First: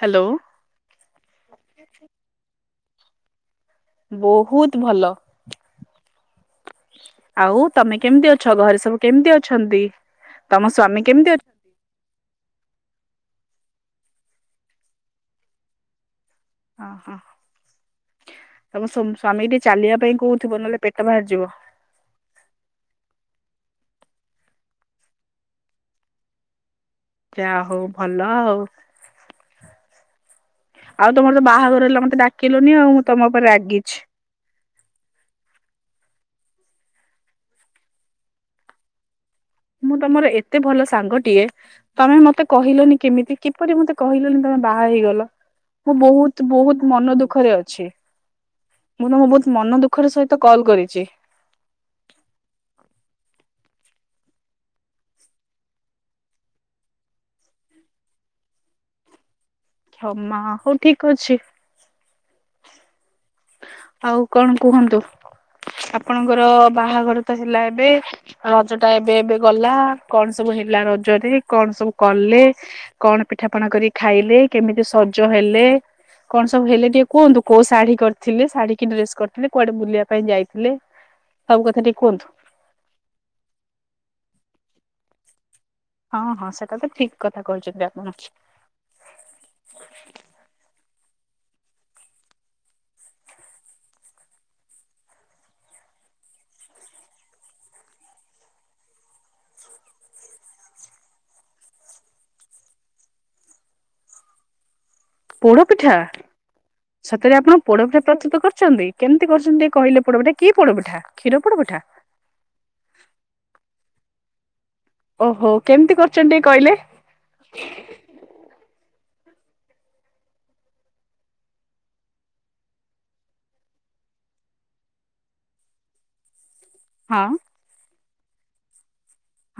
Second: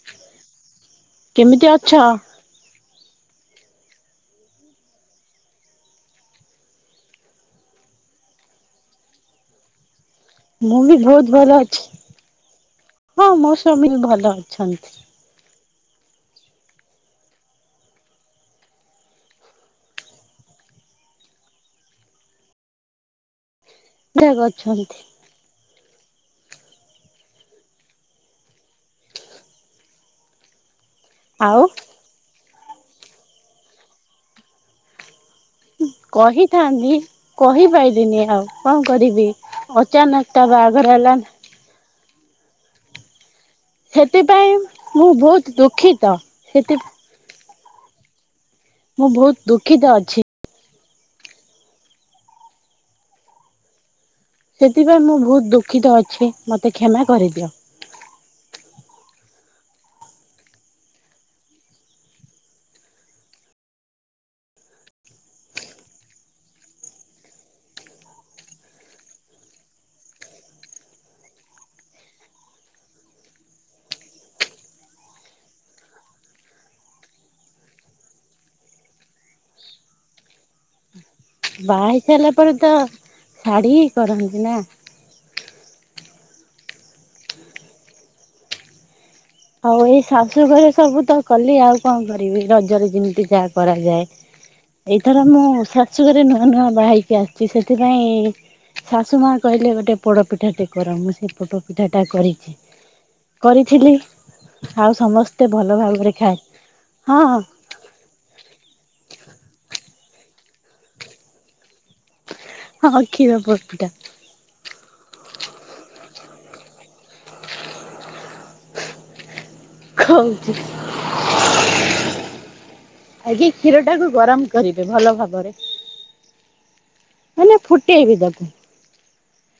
Hello. କେମିତି ଅଛ? ବହୁତ ଭଲ। ଆଉ ତମେ କେମିତି ଅଛ? ଘରେ ସବୁ କେମିତି ଅଛନ୍ତି? ତମ ମୁଁ ବି ସ୍ଵାମୀ କେମିତି ବହୁତ ଅଛ ଭଲ ଅଛି, ହଁ, ମୋ ସ୍ବାମୀ ବି ଭଲ ଅଛନ୍ତି। ଓହୋ ତମ ସ୍ବାମୀ ଟିକେ ଚାଲିବା ପାଇଁ କହୁଥିବ ନହେଲେ ପେଟ ବାହାରିଯିବ। [unintelligible] ଅଛନ୍ତି ଯାହା ହଉ ଭଲ ଆଉ। ଆଉ ତମର ତ ବାହାଘର ହେଲା ମତେ ଡାକିଲନି ଆଉ ମୁଁ ତମ ଉପରେ ରାଗିଛି। କହିଥାନ୍ତି, କହିପାରିଲିନି ଆଉ କଣ କରିବି? ମୁଁ ଅଚାନକ ତମର ତା ଏତେ ଭଲ ବାହାଘର ହେଲା ସାଙ୍ଗଟିଏ ତମେ ମତେ କହିଲନି କେମିତି? କିପରି ମତେ କହିଲନି ସେଥିପାଇଁ ତମେ ବାହା ମୁଁ ହେଇଗଲ ବହୁତ ମୁଁ ଦୁଃଖିତ। ବହୁତ ସେଥି ବହୁତ ମନ ଦୁଃଖରେ ଅଛି। ମୁଁ ତମକୁ ବହୁତ ମନ ଦୁଃଖର ସହିତ କଲ୍ କରିଛି। ସେଥିପାଇଁ ମୁଁ ବହୁତ ଦୁଃଖିତ ଅଛି ମତେ କ୍ଷମା କରିଦିଅ। କ୍ଷମା ହଉ ଠିକ ଅଛି। ଆଉ କଣ କୁହନ୍ତୁ, ଆପଣଙ୍କର ବାହାଘର ତ ହେଲା ଏବେ। ରଜ ଟା ଏବେ ଏବେ ଗଲା କଣ ସବୁ ହେଲା ରଜରେ କଣ ସବୁ କଲେ? କଣ ପିଠାପଣା କରି ଖାଇଲେ କେମିତି ସଜ ହେଲେ? କଣ ସବୁ ହେଲେ ଟିକେ କୁହନ୍ତୁ କୋଉ ଶାଢୀ କରି ଥିଲେ ଶାଢୀ କିି ଡ୍ରେସ କରିଥିଲେ କୁଆଡେ ବୁଲିବା ପାଇଁ ଯାଇଥିଲେ? ସବୁ କଥା ବାହା ହେଇ ଟିକେ କୁହନ୍ତୁ ସାରିଲା ପରେ ତ ଶାଢୀ କରନ୍ତି ନା। ହଁ ହଁ ସେଟା ତ ଠିକ କଥା କହିଛନ୍ତି ଆପଣ। ଆଉ ଏଇ ଶାଶୁ ଘରେ ସବୁ ତ କଲି ଆଉ କଣ କରିବି ରଜରେ ଯେମିତି ଯାହା କରାଯାଏ। ଏଇଥର ମୁଁ ଶାଶୁଘରେ ନୂଆ ନୂଆ ବାହାଇକି ଆସିୁଛି ସେଥିପାଇଁ- ଶାଶୁ ମା କହିଲେ ଗୋଟେ ପୋଡପିଠା ଟେ କର ମୁଁ ସେଇ ପୋଡ ପିଠା ଟା କରିଛି। କରିଥିଲି ଆଉ ସମସ୍ତେ ପୋଡ ଭଲ ଭାବରେ ଖାଏ ହଁ। ପୋଡ଼ପିଠା ପ୍ରସ୍ତୁତ କରିଚନ୍ତି କେମିତି କରିଛନ୍ତି ଟିକେ କହିଲେ ପୋଡ଼ପିଠା କି ପୋଡ଼ପିଠା କ୍ଷୀର ପୋଡ଼ପିଠା? ହଁ କ୍ଷୀର ପୋଡ଼ପିଠା। ଓହୋ କେମିତି କରିଚନ୍ତି ଟିକେ କଇଲେ? ଖଉଚି। ଆଗେ କ୍ଷୀର ଟାକୁ ଗରମ କରିବେ ଭଲ ଭାବରେ। ହଁ। ନା ନା ଫୁଟେଇବି ତାକୁ।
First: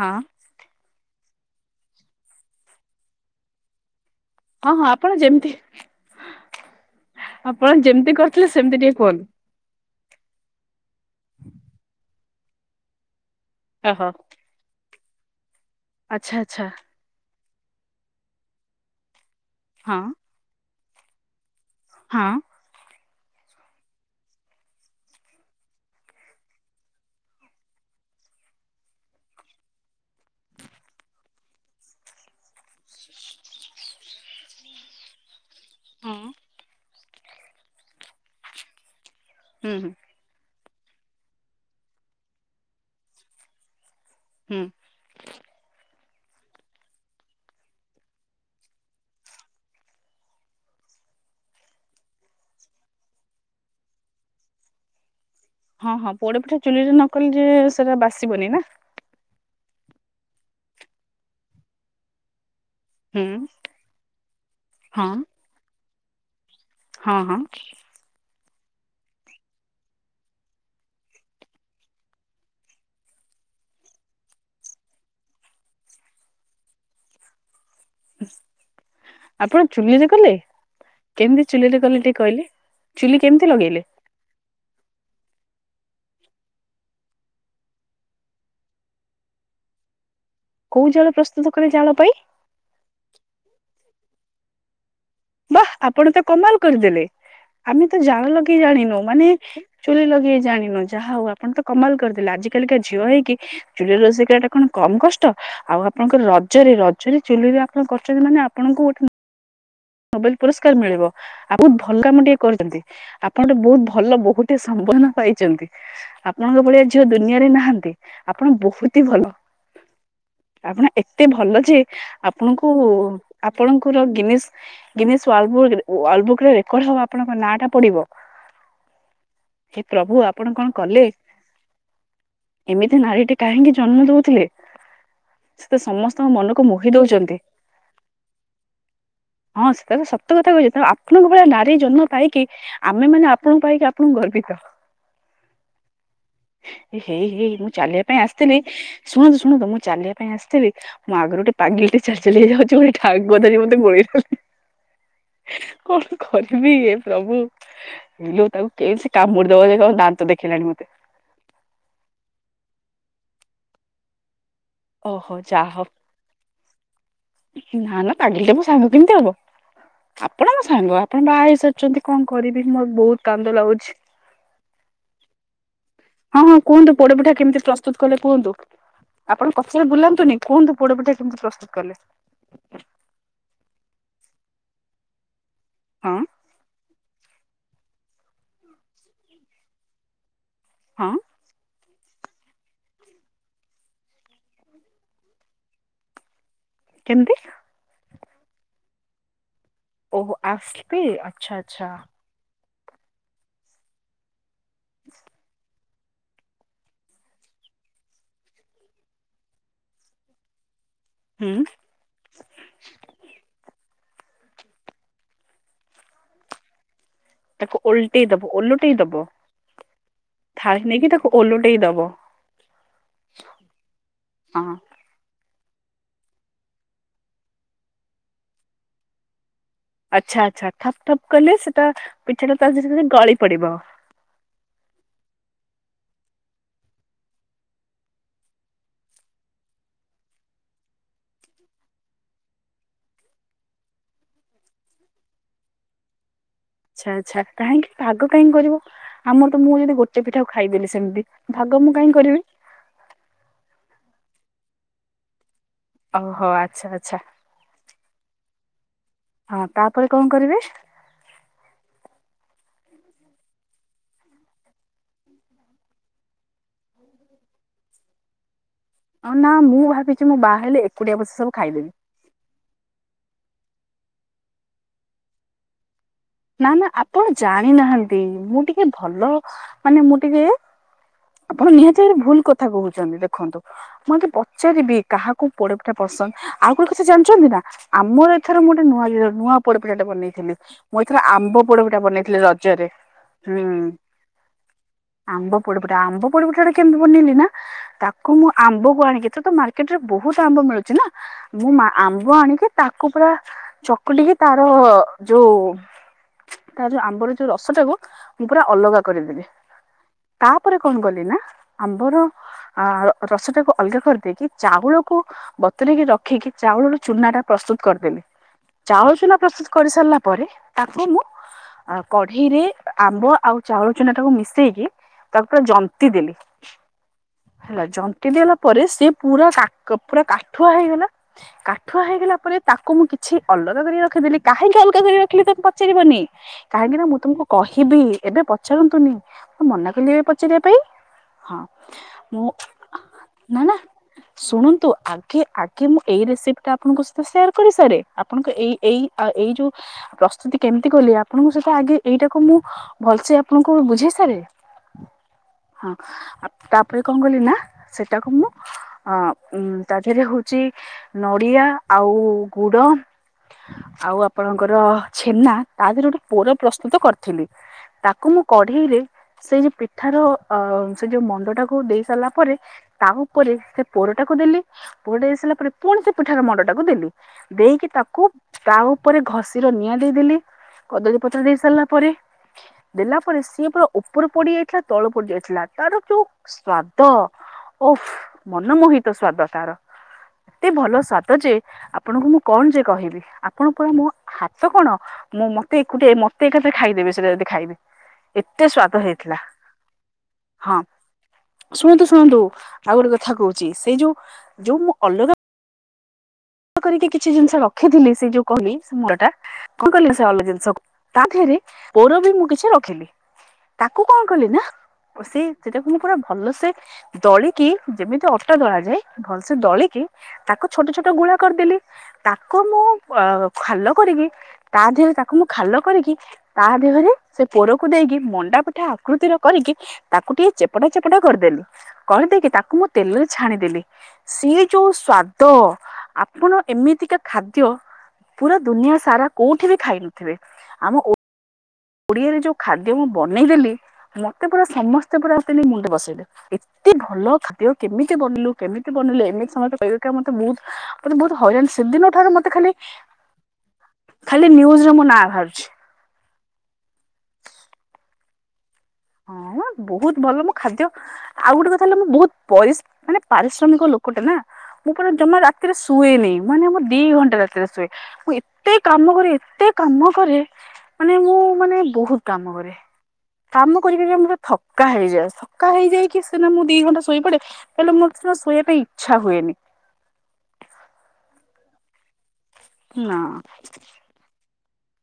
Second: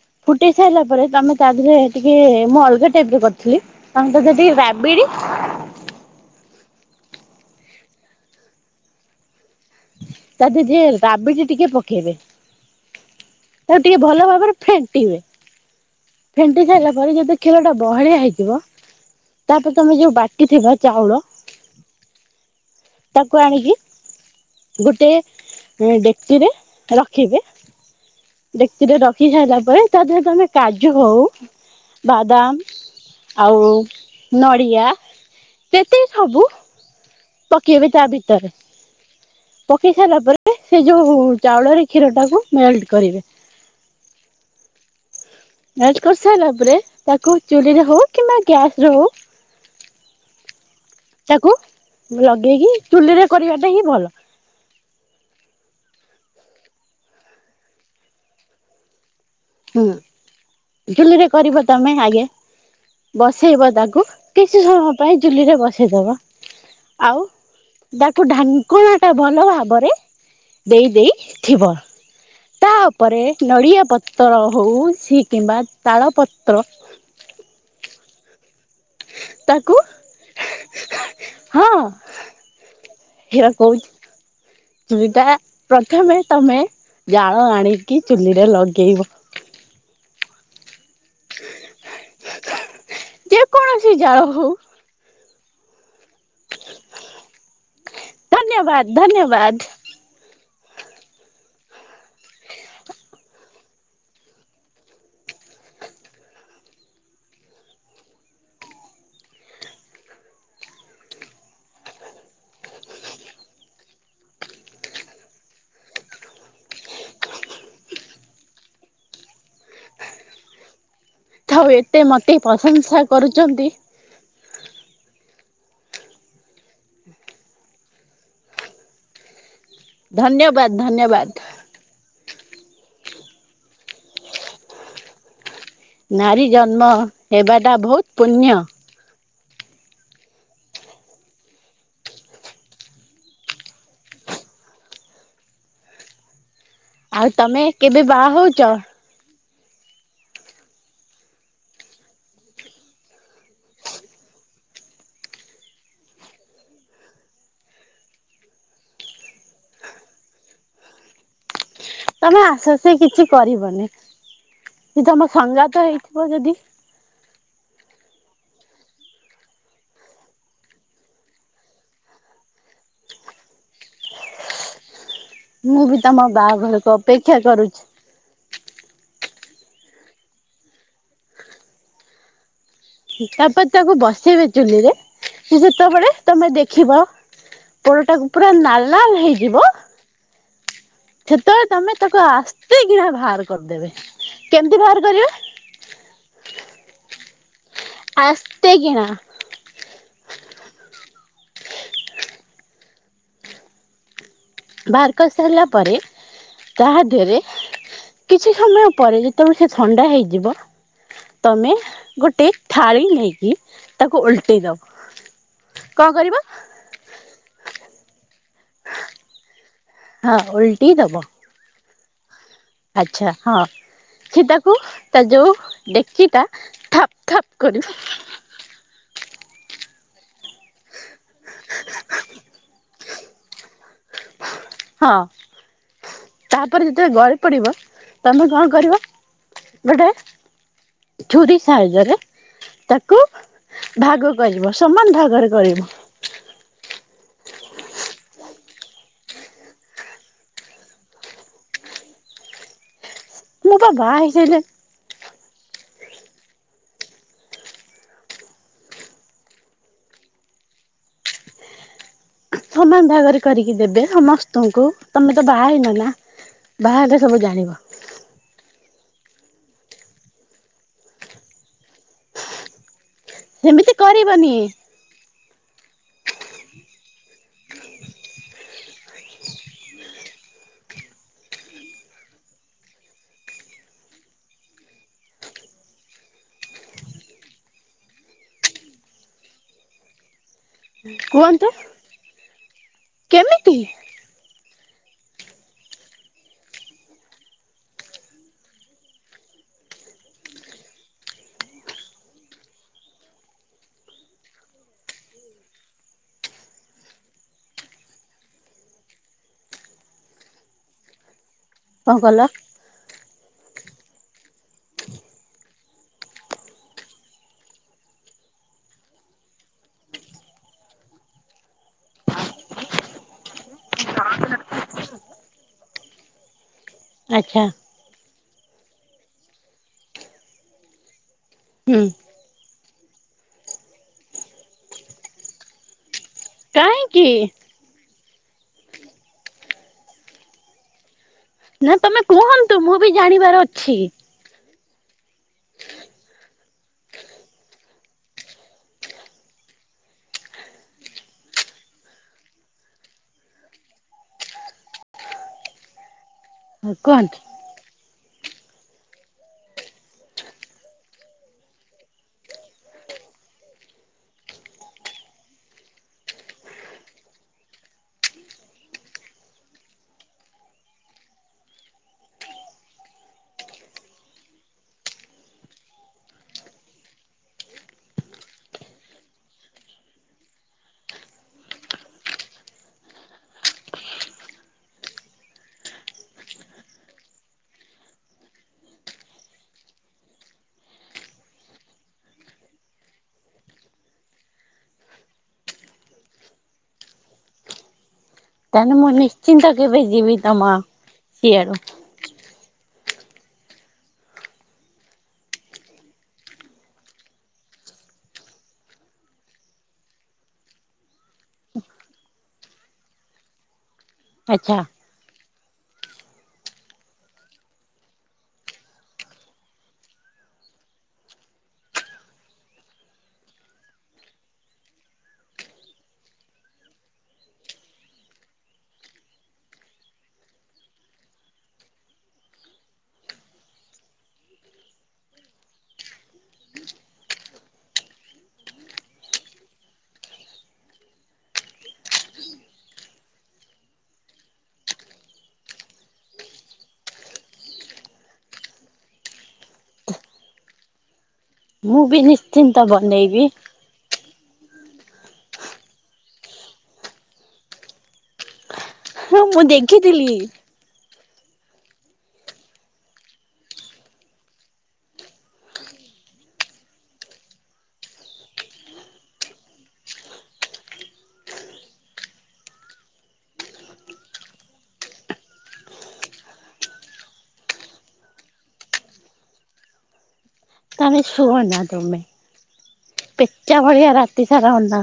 ହଁ। କୁଟେଇ ସାଇଲା ପରେ ତମେ ତା ଧୀରେ ଟିକେ ମୁଁ ଅଲଗା ଟାଇପ ରେ କରିଥିଲି ତମେ ତା ଦେହରେ ଟିକେ ହଁ ହଁ ରାବିଡି ଆପଣ ଯେମିତି ଆପଣ ଯେମିତି କରିଥିଲେ ସେମତି ଟିକେ କୁହନ୍ତୁ। ତା [unintelligible] ରାବିଡି ଟିକେ ପକେଇବେ। ତାକୁ ଟିକେ ଓହୋ। ଭଲ ଭାବରେ ଫେଣ୍ଟିବେ ଆଚ୍ଛା ଫେଣ୍ଟି ଆଚ୍ଛା ସାଇଲା ମରି ଯେବେ କ୍ଷୀର ଟା ବହଳିଆ ହେଇଯିବ ତାପରେ ହଁ ତମେ ଯୋଉ ବାଟି ଥିବ ଚାଉଳ ହଁ। ତାକୁ ଆଣିକି ଗୋଟେ ଡେକ୍ଚିରେ ରଖିବେ। ଡେକ୍ଚିରେ ରଖି ସାଇଲା ପରେ ତା ଦେହରେ ତମେ କାଜୁ ହଉ ବାଦାମ ଆଉ ନଡ଼ିଆ ହଁ ଯେତିକି ସବୁ ପକେଇବେ ତା ଭିତରେ ହୁଁ ହୁଁ ପକେଇ ସାଇଲା ପରେ ସେ ଯୋଉ ଚାଉଳରେ କ୍ଷୀର ଟାକୁ ମେଲ୍ଟ କରିବେ। ହୁଁ। ମେଲ୍ଟ କରି ସାଇଲା ପରେ ତାକୁ ଚୁଲି ରେ ହଉ କିମ୍ବା ଗ୍ୟାସ ରେ ହଉ ତାକୁ ଲଗେଇକି ଚୁଲିରେ କରିବାଟା ହିଁ ଭଲ। ହଁ ହଁ ପୋଡ ପିଠା ଚୁଲି ରେ ନ କଲେ ଯେ ସେରା ବାସିବନି ନା। ହୁଁ ଚୁଲିରେ କରିବ ତମେ ଆଗେ। ହୁଁ ବସେଇବ ତାକୁ କିଛି ସମୟ ହଁ ପାଇଁ ଚୁଲିରେ ବସେଇଦବ। ହଁ ଆଉ ହଁ। ତାକୁ ଢାଙ୍କୁଣା ଟା ଭଲ ଭାବରେ ଦେଇ ଦେଇଥିବ। ତା ଉପରେ ନଡ଼ିଆ ପତ୍ର ହଉ ସି କିମ୍ବା ତାଳ ପତ୍ର ଆପଣ ତାକୁ ଚୁଲିରେ କଲେ କେମିତି ହଁ ଚୁଲିରେ କଲେ ଟିକେ କଇଲେ? ଚୁଲି କେମିତି ଲଗେଇଲେ? ଚୁଲି ଟା ପ୍ରଥମେ ତମେ ଜାଳ ଆଣିକି ଚୁଲିରେ ଲଗେଇବ। କୋଉ ଜାଳ ପ୍ରସ୍ତୁତ କଲେ ଜାଳ ପାଇଁ? ଯେକୌଣସି ଜାଳ ହଉ। ବା ଆପଣ ତ କମାଲ କରିଦେଲେ ଆମେ ତ ଜାଳ ଲଗେଇ ଧନ୍ୟବାଦ ଜାଣିନୁ ମାନେ ଧନ୍ୟବାଦ ଚୁଲି ଲଗେଇ ଜାଣିନୁ ଯାହା ହଉ ଆପଣ ତ କମାଲ କରିଦେଲେ ଆଜି କାଲିକା ଝିଅ ହେଇକି ଚୁଲିରେ ରିଷେଇ କରିବାଟା କଣ କମ୍ କଷ୍ଟ? ଆଉ ଆପଣଙ୍କର ରଜରେ ରଜରେ ଚୁଲିରେ ଆପଣ କରୁଚନ୍ତି ମାନେ ଆପଣଙ୍କୁ ଗୋଟେ ନୋବେଲ ପୁରସ୍କାର ମିଳିବ ବୋହୁତ ଭଲ କାମ ଟିଏ କରିଚନ୍ତି। ଆପଣ ତ ବହୁତ ଭଲ ବହୁଟିଏ ସମ୍ବନ ପାଇଚନ୍ତି। ଆପଣଙ୍କ ଭଳିଆ ଝିଅ ଦୁନିଆରେ ନାହାନ୍ତି ଆପଣ ବହୁତି ହି ଭଲ। ଆପଣ ଏତେ ଭଲ ଥାଉ ଯେ ଏତେ ମତେ ଆପଣଙ୍କୁ ପ୍ରଶଂସା କରୁଛନ୍ତି ଆପଣଙ୍କର ଗିନିଶ୍ ଗିନିଶ୍ ୱାଲବୁକ୍‌ ୱାଲବୁକ୍‌ ରେ ରେକଡ ହବ ଆପଣଙ୍କ ନାଁଟା ପଡିବ। ହେ ପ୍ରଭୁ ଆପଣ ଧନ୍ୟବାଦ କଣ କଲେ? ଧନ୍ୟବାଦ ଏମିତି ନାରୀଟେ କାହିଁକି ଜନ୍ମ ଦଉଥୁଲେ ସେ ତ ସମସ୍ତଙ୍କ ମନକୁ ମୋହି ଦଉଚନ୍ତି। ଟା ବହୁତ୍ ପୁଣ୍ୟ। ହଁ ସେଟା ତ ସତ କଥା କହିଚି ତେଣୁ ଆପଣଙ୍କ ଭଳିଆ ନାରୀ ଜନ୍ମ ପାଇକି ଆମେ ମାନେ ଆପଣଙ୍କୁ ପାଇକି ଆପଣଙ୍କୁ ଗର୍ବିତ। ହେଇ ଆଉ ହେଇ ତମେ ମୁଁ ଚାଲିବା କେବେ ପାଇଁ ବାହା ଆସିଥିଲି ହଉଛ ଶୁଣନ୍ତୁ ଶୁଣନ୍ତୁ ମୁଁ ଚାଲିବା ପାଇଁ ଆସିଥିଲି ମୋ ଆଗରୁ ଗୋଟେ ପାଗିଳି ଟେ ଚାଲି ଚାଲିଯାଉଚି ଠାଗୁଆ ଧରି ମତେ ଗୋଡେଇଲା କଣ କରିବି ଏ ପ୍ରଭୁ ଇଲୋ ତାକୁ କେସି କାମୁଡି ଦବ ଜେ ଦାନ୍ତ ଦେଖେଇଲାଣି ମତେ। ତମେ ଆସଆସ କିଛି କରିବନି। କି ତମ ଓହୋ ଯାହା ହଉ ସଙ୍ଗାତ ହେଇଥିବ ଯଦି? ନା ନା ପାଗିଳିଟା ମୋ ସାଙ୍ଗ କେମତି ହବ? ଆପଣ ମୋ ସାଙ୍ଗ ଆପଣ ବାହା ହେଇସାରିଚନ୍ତି କଁ କରିବି ମୋର ବହୁତ କାନ୍ଦ ଲାଗୁଛି। ମୁଁ ବି ତମ ହଁ ହଁ କୁହନ୍ତୁ ବାହାଘରକୁ ପୋଡପିଠା ଅପେକ୍ଷା କେମିତି କରୁଛି। ପ୍ରସ୍ତୁତ କଲେ କୁହନ୍ତୁ ଆପଣ କଚରେ ବୁଲାନ୍ତୁନି କୁହନ୍ତୁ ପୋଡ ପିଠା କେମିତି ପ୍ରସ୍ତୁତ କଲେ? ତାପରେ ତାକୁ ବସେଇବ ଚୁଲିରେ। ସେ ଯେତେବେଳେ ହଁ ତମେ ଦେଖିବ ତଳଟାକୁ ପୁରା ନାଲ ନାଲ ହେଇଯିବ ହଁ। ଛେତେବେଳେ ତମେ ତାକୁ ଆସ୍ତେ କିନା ବାହାର କରିଦେବେ‌। କେମିତି ବାହାର କରିବେ? କେମତି? ଆସ୍ତେ କିନା ଓହ ଆସ୍ତେ ଆଛା ଆଛା। ବହାର କରି ସାରିଲା ପରେ ତାହା ଦେହରେ କିଛି ସମୟ ପରେ ଯେତେବେଳେ ସେ ଥଣ୍ଡା ହେଇଯିବ ହୁଁ ତମେ ଗୋଟେ ଥାଳି ନେଇକି ତାକୁ ଓଲଟେଇ ଦବ କଁ କରିବ? ତାକୁ ଓଲଟେଇ ଦବ ଓଲଟେଇ ଦବ ହଁ ଓଲଟି ଥାଳି ନେଇକି ତାକୁ ଓଲଟେଇ ଦବ। ଆଛା ହଁ ସି ହଁ। ତାକୁ ତା ଯେଉଁ ଡେକଚିଟା ଥପ୍ ଥପ୍ କରି ଆଛା ଆଛା ଠପ୍ ଠପ୍ କଲେ ସେତା ପିଠାଟା ତାଦେରେ ଗଳି ପଡିବ। ହଁ। ତାପରେ ଯେତେବେ ଗଳି ପଡିବ ତମେ କଁ କରିବ ଗୋଟେ ଛୁରି ସାହିଁଯରେ ତାକୁ ଭାଗ କରିବ ସମାନ ଭାଗରେ କରିବ ଛା ଛା କାହିଁକି ଭାଗ କାହିଁକି କରିବ? ଆମର ତ ମୁଁ ଯଦି ଗୋଟେ ପିଠାକୁ ଖାଇଦେଲି ସେମତି ଭାଗ ମୁଁ କାହିଁକି କରିବି? ମେ ପା ବାହାହେଇ ସାଇଲେ ଓହୋ ଆଛା ଆଛା। ହଁ ତାପରେ କଁ କରିବେ? ସମାନ ଭାଗରେ କରିକି ଦେବେ ସମସ୍ତଙ୍କୁ ତମେ ତ ବାହା ହେଇନ ନା ବାହାହେଲେ ସବୁ ଜାଣିବ। ଅନା ମୁଁ ଭାବିଛି ମୁଁ ବାହା ହେଲେ ଏକୁଟିଆ ବସି ସବୁ ଖାଇଦେବି। ସେମିତି କରିବନି ନା ନା ଆପଣ ଜାଣି ନାହାନ୍ତି ମୁଁ ଟିକେ ଭଲ ମାନେ ମୁଁ ଟିକେ ଆପଣ ନିହାତିରେ ଭୁଲ କଥା କହୁଛନ୍ତି ଦେଖନ୍ତୁ ମୁଁ ଆତେ ପଚାରିବି କାହାକୁ ପୋଡ ପିଠା ପସନ୍ ଆଉ ଗୋଳେ କଥା ଜାଣିସନ୍ତି ନା? ଆମର ଏଥର ମୁଁ ଗୋଟେ ନୂଆୟ ନୂଆ ପୋଡପିଠାଟେ ବନେଇଥିଲି ମୁଁ ଏଥର ଆମ୍ବ କୁହନ୍ତୁ ପୋଡଟା ବନେଇଥିଲି ରଜରେ ହୁଁ। କେମିତି ଆମ୍ବ ପୋଡ ଗୋଟେ ଆମ୍ବ ପୋଡପିଠା ଟା କେମତି ବନେନି ନା ତାକୁ ମୁଁ ଆମ୍ବ କୁ ଆଣିକି ତୋତ ମାର୍କେଟ ରେ ବହୁତ ଆମ୍ବ ମିଳୁଚି ନା ମୁଁ ମା ଆମ୍ବ ଆଣିକି ତାକୁ ପୁରା ଚକୁଟିକି ତାର ଯୋଉ ତା ଯୋଉ ଆମ୍ବର ଯୋଉ ରସଟାକୁ ମୁଁ ପୁରା ଅଲଗା କରିଦେବି ତାପରେ କଣ କଲି ନା କଣ ଆମ୍ବର କଲ ଆ ରସଟାକୁ ଅଲଗା କରିଦେଇକି ଚାଉଳକୁ ବତୁରେକି ରଖିକି ଚାଉଳର ଚୁନା ଟା ପ୍ରସ୍ତୁତ କରଦେଲି। ଚାଉଳ ଚୁନା ପ୍ରସ୍ତୁତ କରି ସାରିଲା ପରେ ତାକୁ ମୁଁ ଆ କଢେଇରେ ଆମ୍ବ ଆଉ ଚାଉଳ ଚୁନା ଟାକୁ ମିଶେଇକି ତାକୁ ପୁରା ଜନ୍ତି ଦେଲି ଆଚ୍ଛା ହେଲା ଜ ଦେଲା ପରେ ସେ ପୁରା ପୁରା କାଠୁଆ ହେଇଗଲା କାଠୁଆ ହୁଁ ହେଇଗଲା ପରେ ତାକୁ ମୁଁ କିଛି ଅଲଗା କରି ରଖିଦେଲି କାହିଁକି ଅଲଗା କରି ରଖିଲି ତମେ ପଚାରିବନି। କାହିଁକି ନା ମୁଁ ତମକୁ କହିବି ଏବେ ପଚାରନ୍ତୁନି ମୁଁ ମନା କଲି ଏବେ ପଚାରିବା ପାଇଁ। ହଁ ନା ତମେ ମୁଁ କୁହନ୍ତୁ ମୁଁ ବି ନା ଜାଣିବାର ନା ଅଛି। ଶୁଣନ୍ତୁ ଆଗେ ଆଗେ ମୁଁ ଏଇ ରେସିପି ଟା ଆପଣଙ୍କ ସହିତ ସେୟାର କରି ସାରେ ଆପଣଙ୍କ ଏଇ ଏଇ ଆଉ ଏଇ ଯୋଉ ପ୍ରସ୍ତୁତି କେମିତି କଲି ଆପଣଙ୍କୁ ସେଇଟା ଆଗେ ଏଇଟାକୁ ମୁଁ ଭଲସେ ଆପଣଙ୍କୁ ବୁଝେଇ ସାରେ। ହଁ ଆ ହଁ ତାପରେ କଣ କୁହନ୍ତୁ। କଲି ନା ସେଇଟାକୁ ମୁଁ ଅ ଉ ତା ଦେହରେ ହଉଛି ନଡିଆ ଆଉ ଗୁଡ। ଆଉ ଆପଣଙ୍କର ଛେନା ତା ଦେହରେ ଗୋଟେ ପୁର ପ୍ରସ୍ତୁତ କରିଥିଲି। ତାକୁ ମୁଁ କଢେଇରେ ସେ ଯୋଉ ପି ପିଠାର ଅ ସେ ଯୋଉ ମଣ୍ଡ ଟାକୁ ଦେଇ ସାରିଲା ପରେ ତା ଉପରେ ସେ ପୁରଟାକୁ ଦେଲି। ପୁଅଟେ ହେଇସାରିଲା ପରେ ପୁଣି ସେ ପିଠାର ମଣ୍ଡ ଟାକୁ ଦେଲୁ। ଦେଇକି ତାକୁ ତା ଉପରେ ଘଷି ର ନିଆଁ ଦେଇଦେଲି। କଦଳୀ ପତ୍ର ଦେଇ ସାରିଲା ପରେ ଦେଲା ପରେ ସିଏ ପୁରା ଉପର ପୋଡି ପିଠା ତଳୁ ପଡିଯାଇଥିଲା ତାର ଯୋଉ ସ୍ଵାଦ ଓଫ୍। ମନମୋହିତ ସ୍ଵାଦ ତାର। ଏତେ ଭଲ ସ୍ଵାଦ ଯେ ଆପଣଙ୍କୁ ମୁଁ କଣ ଯେ କହିବି ଆପଣ ପା ମୋ ହାତ କଣ ମୁଁ ମତେଏକୁଟିଆ ମତେ ଏକାଥରେ ଖାଇଦେବେ ସେଟା ଯଦି ଖାଇବି। ତାହାଲେ ମୁଁ ନିଶ୍ଚିନ୍ତ କେବେ ଯିବି ତମ ହଁ ସିଆଡୁ। ଶୁଣନ୍ତୁ ଆଉ ଗୋଟେ କଥା କହୁଛି ସେଇ ଯୋଉ ଯୋଉ ମୁଁ ଅଲଗା କରିକି କିଛି ଜିନିଷ ରଖିଥିଲି ସେ ଯୋଉ କହିଲି ସେ ମୂଳ ଟା। କଣ କହିଲି ସେ ଭଲ ଜିନିଷ ତା ଦେହରେ ପୁର ବି ମୁଁ କିଛି ରଖିଲି। ତାକୁ କଣ କଲି ନା ଆଚ୍ଛା ସେ ସେଟାକୁ ମୁଁ ପୁରା ଭଲ ସେ ଦଳିକି ଯେମିତି ଅଟା ଦଳାଯାଏ ଭଲସେ ଦଳିକି ତାକୁ ଛୋଟ ଛୋଟ ଗୁଳା କରିଦେଲି ତାକୁ ମୁଁ ଖାଲ କରିକି ତା ଦେହରେ ତାକୁ ମୁଁ ଖାଲ କରିକି ତା ଦେହରେ ସେ ପୋରକୁ ଦେଇକି ମଣ୍ଡା ପିଠା ଆକୃତିର କରିକି ତାକୁ ଟିକେ ଚେପଟା ଚେପଟା କରିଦେଲି କରିଦେଇକି ତାକୁ ମୁଁ ତେଲରେ ଛାଣିଦେଲି। ସିଏ ଯୋଉ ସ୍ଵାଦ। ଆପଣ ଏମିତିକା ଖାଦ୍ୟ ପୁରା ଦୁନିଆ ସାରା କୋଉଠି ବି ଖାଇ ନଥିବେ ଆମ ଓ ଓଡିଆରେ ଯୋଉ ଖାଦ୍ୟ ମୁଁ ବନେଇଦେଲି ମତେ ପୁରା ସମସ୍ତେ ପୁରା ଆ ମୁଣ୍ଡ ବସେଇଦେଲେ। ଏତେ ଭଲ ଖାଦ୍ୟ କେମିତି ବନେଇଲୁ କେମିତି ବନେଇଲୁ ଏମିତି ସମସ୍ତେ କହିବେ କାରଣ ମତେ ବହୁତ ମତେ ବହୁତ ହଇରାଣ ମୁଁ ସେଦିନ ବି ଠାରୁ ମତେ ଖାଲି ନିଶ୍ଚିନ୍ତ ବନେଇବି ଖାଲି ନିୟୁଜ୍ ରେ ମୋ ନାଁ ବାହାରୁଛି। ହଁ ମୁଁ ହଁମ ବହୁତ ଦେଖିଥିଲି। ଭଲ ମୋ ଖାଦ୍ୟ ଆଉ ଗୋଟେ କଥା ହେଲା ମୁଁ ବହୁତ ପରିସ୍ ମାନେ ପାରିଶ୍ରମିକ ଲୋକଟେ ନା। ମୁଁ ପୁରା ଜମା ରାତିରେ ଶୁଏନି ମାନେ ମମ ଦି ଘଣ୍ଟା ରାତିରେ ଶୁଏ। ମୁଁ ଏତେ କାମ କରେ ଏତେ କାମ କରେ ମାନେ ମୁଁ ମାନେ ବହୁତ କାମ କରେ। କାମ କରିକରି ମୋର ଥକା ହେଇଯାଏ ଥକା ହେଇଯାଇକି ସିନା ମୁଁ ଦି ଘଣ୍ଟା ଶୋଇପଡେ। ହେଲେ ମୋର ସିନା ଶୋଇବା ପାଇଁ ଇଚ୍ଛା ହୁଏନି। ତମେ ଶୁଅନା ତୁମେ ନା ପେଚା ଭଳିଆ ରାତି ସାରା ଅନା।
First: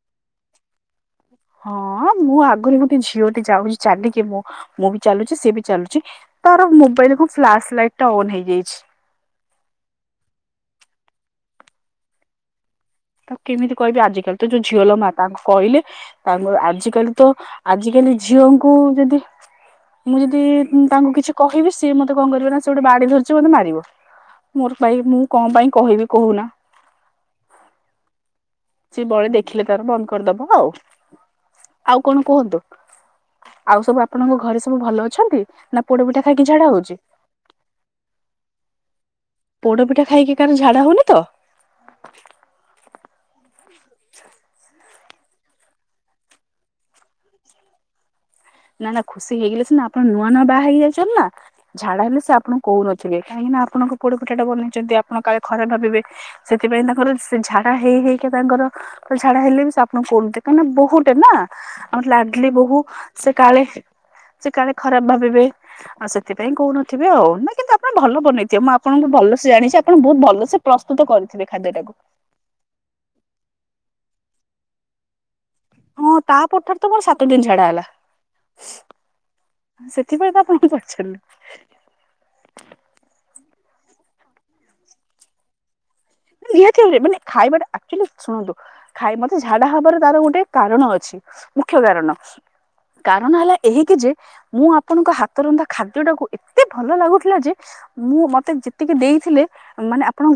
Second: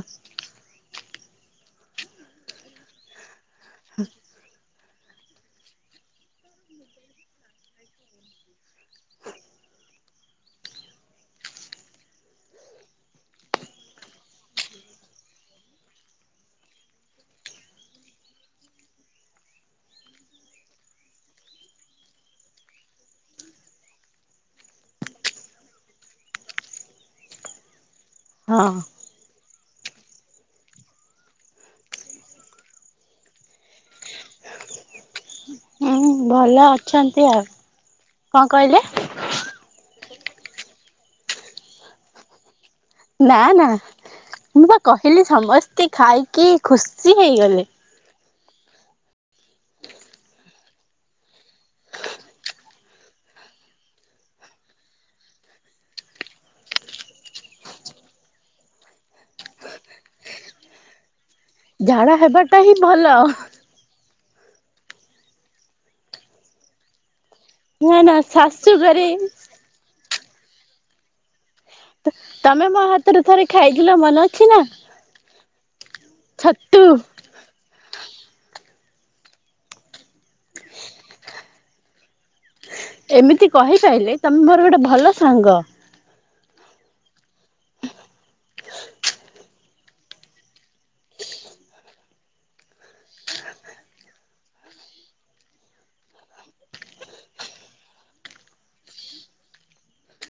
ହଁ ମୁଁ ଆଗରୁ ଗୋଟେ ଝିଅଟି ଯାଉଛି ଚାଲିକି ମୁଁ ମୁଁ ବି ଚାଲୁଛି ସିଏ ବି ଚାଲୁଛି। ତାର ମୋବାଇଲ କଣ ଫ୍ଲାସ ଲାଇଟ୍ ଟା ଅନ୍ ହେଇଯାଇଛି। ତାକୁ କେମିତି କହିବି ଆଜିକାଲି ତ ଯୋଉ ଝିଅଲୋ ମା ତାଙ୍କୁ କହିଲେ ତାଙ୍କର ଆଜି କାଲି ତ ଆଜିକାଲି ଝିଅଙ୍କୁ ଯଦି ମୁଁ ଯଦି ତାଙ୍କୁ କିଛି କହିବି ସିଏ ମତେ କଣ କରିବ ନା ସେ ଗୋଟେ ବାଡି ଧରିଛି ମତେ ମାରିବ। ମୋର ପାଇଁ ମୁଁ କଣ ପାଇଁ କହିବି କହୁନ। ହଁ। ବଳେ ଦେଖିଲେ ତାର ବନ୍ଦ କରିଦବ ଆଉ। ଆଉ କଣ କୁହନ୍ତୁ ଆଉ ସବୁ ଆପଣଙ୍କ ଘରେ ସବୁ ଭଲ ଅଛନ୍ତି ନା ହୁଁ ପୋଡପିଠା ଖାଇକି ଝାଡା ଭଲ ହଉଛି? ଅଛନ୍ତି ଆଉ କଣ କହିଲେ? ପୋଡ ପିଠା ଖାଇକି କାହାର ଝାଡ଼ା ହଉନି ତ। ନା ନା ମୁଁ ବା କହିଲି ସମସ୍ତେ ଖାଇକି ଖୁସି ହେଇଗଲେ। ନା ନା ଖୁସି ହେଇଗଲେ ସିନା ଆପଣ ନୂଆ ନୂଆ ବାହା ହେଇଯାଇଛନ୍ତି ନା ଝାଡା ହେଲେ ସେ ଆପଣ କହୁନଥିବେ କାହିଁକି ନା ଆପଣଙ୍କ ପୋଡେ ପଠା ଟା ବନେଇଛନ୍ତି ଆପଣ କାଳେ ଖରାପ୍ ଭାବିବେ ସେଥିପାଇଁ ତାଙ୍କର ଝାଡା ହେଇ ହେଇକା ତାଙ୍କର ଝାଡ଼ା ହେଲେ ବି ସେ ଆପଣଙ୍କୁ କାରଣ କାହିଁକିନା ବହୁଟେ ନା ଆମେ ଝାଡା ଲାଡଲି ହେବାଟା ହିଁ ବୋହୁ। ଭଲ କାଳେ ସେ କାଳେ ଖରାପ ଭାବିବେ ଆଉ ସେଥିପାଇଁ କହୁନଥିବେ ଆଉ ନା। କିନ୍ତୁ ଆପଣ ନା ଭଲ ବନେଇଥିବେ ମୁଁ ଶାଶୁ ଘରେ ଆପଣଙ୍କୁ ଭଲସେ ଜାଣିଛି ଆପଣ ବହୁତ ଭଲସେ ପ୍ରସ୍ତୁତ କରିଥିବେ ଖାଦ୍ୟ ଟାକୁ। ତମେ ମୋ ହାତରେ ଥରେ ଖାଇଥିଲ ମନେ ଅଛି ନା। ହଁ ତାପର ଠାରୁ ତ ଛତୁ। ମୋର ସାତ ଦିନ ଛାଡା ହେଲା। ସେଥିପାଇ ତ ଆପଣଙ୍କୁ କରିଛନ୍ତି। ଏମିତି କହିପାରିଲେ ତମେ ମୋର ଗୋଟେ ଭଲ ସାଙ୍ଗ। ନିହାତି ଭାବରେ ମାନେ ଖାଇବାଟା ଆକଚୁଆଲି ଶୁଣନ୍ତୁ ଖାଇ ମତେ ଝାଡା ହବାର ତାର ଗୋଟେ କାରଣ ଅଛି। ମୁଖ୍ୟ କାରଣ କାରଣ ହେଲା ଏହିକି ଯେ ମୁଁ ଆପଣଙ୍କ ହାତ ରନ୍ଧା ଖାଦ୍ୟ ଟାକୁ ଏତେ ଭଲ ଲାଗୁଥିଲା ଯେ ମୁଁ ମତେ ଯେତିକି ଦେଇଥିଲେ ମାନେ ଆପଣଙ୍କ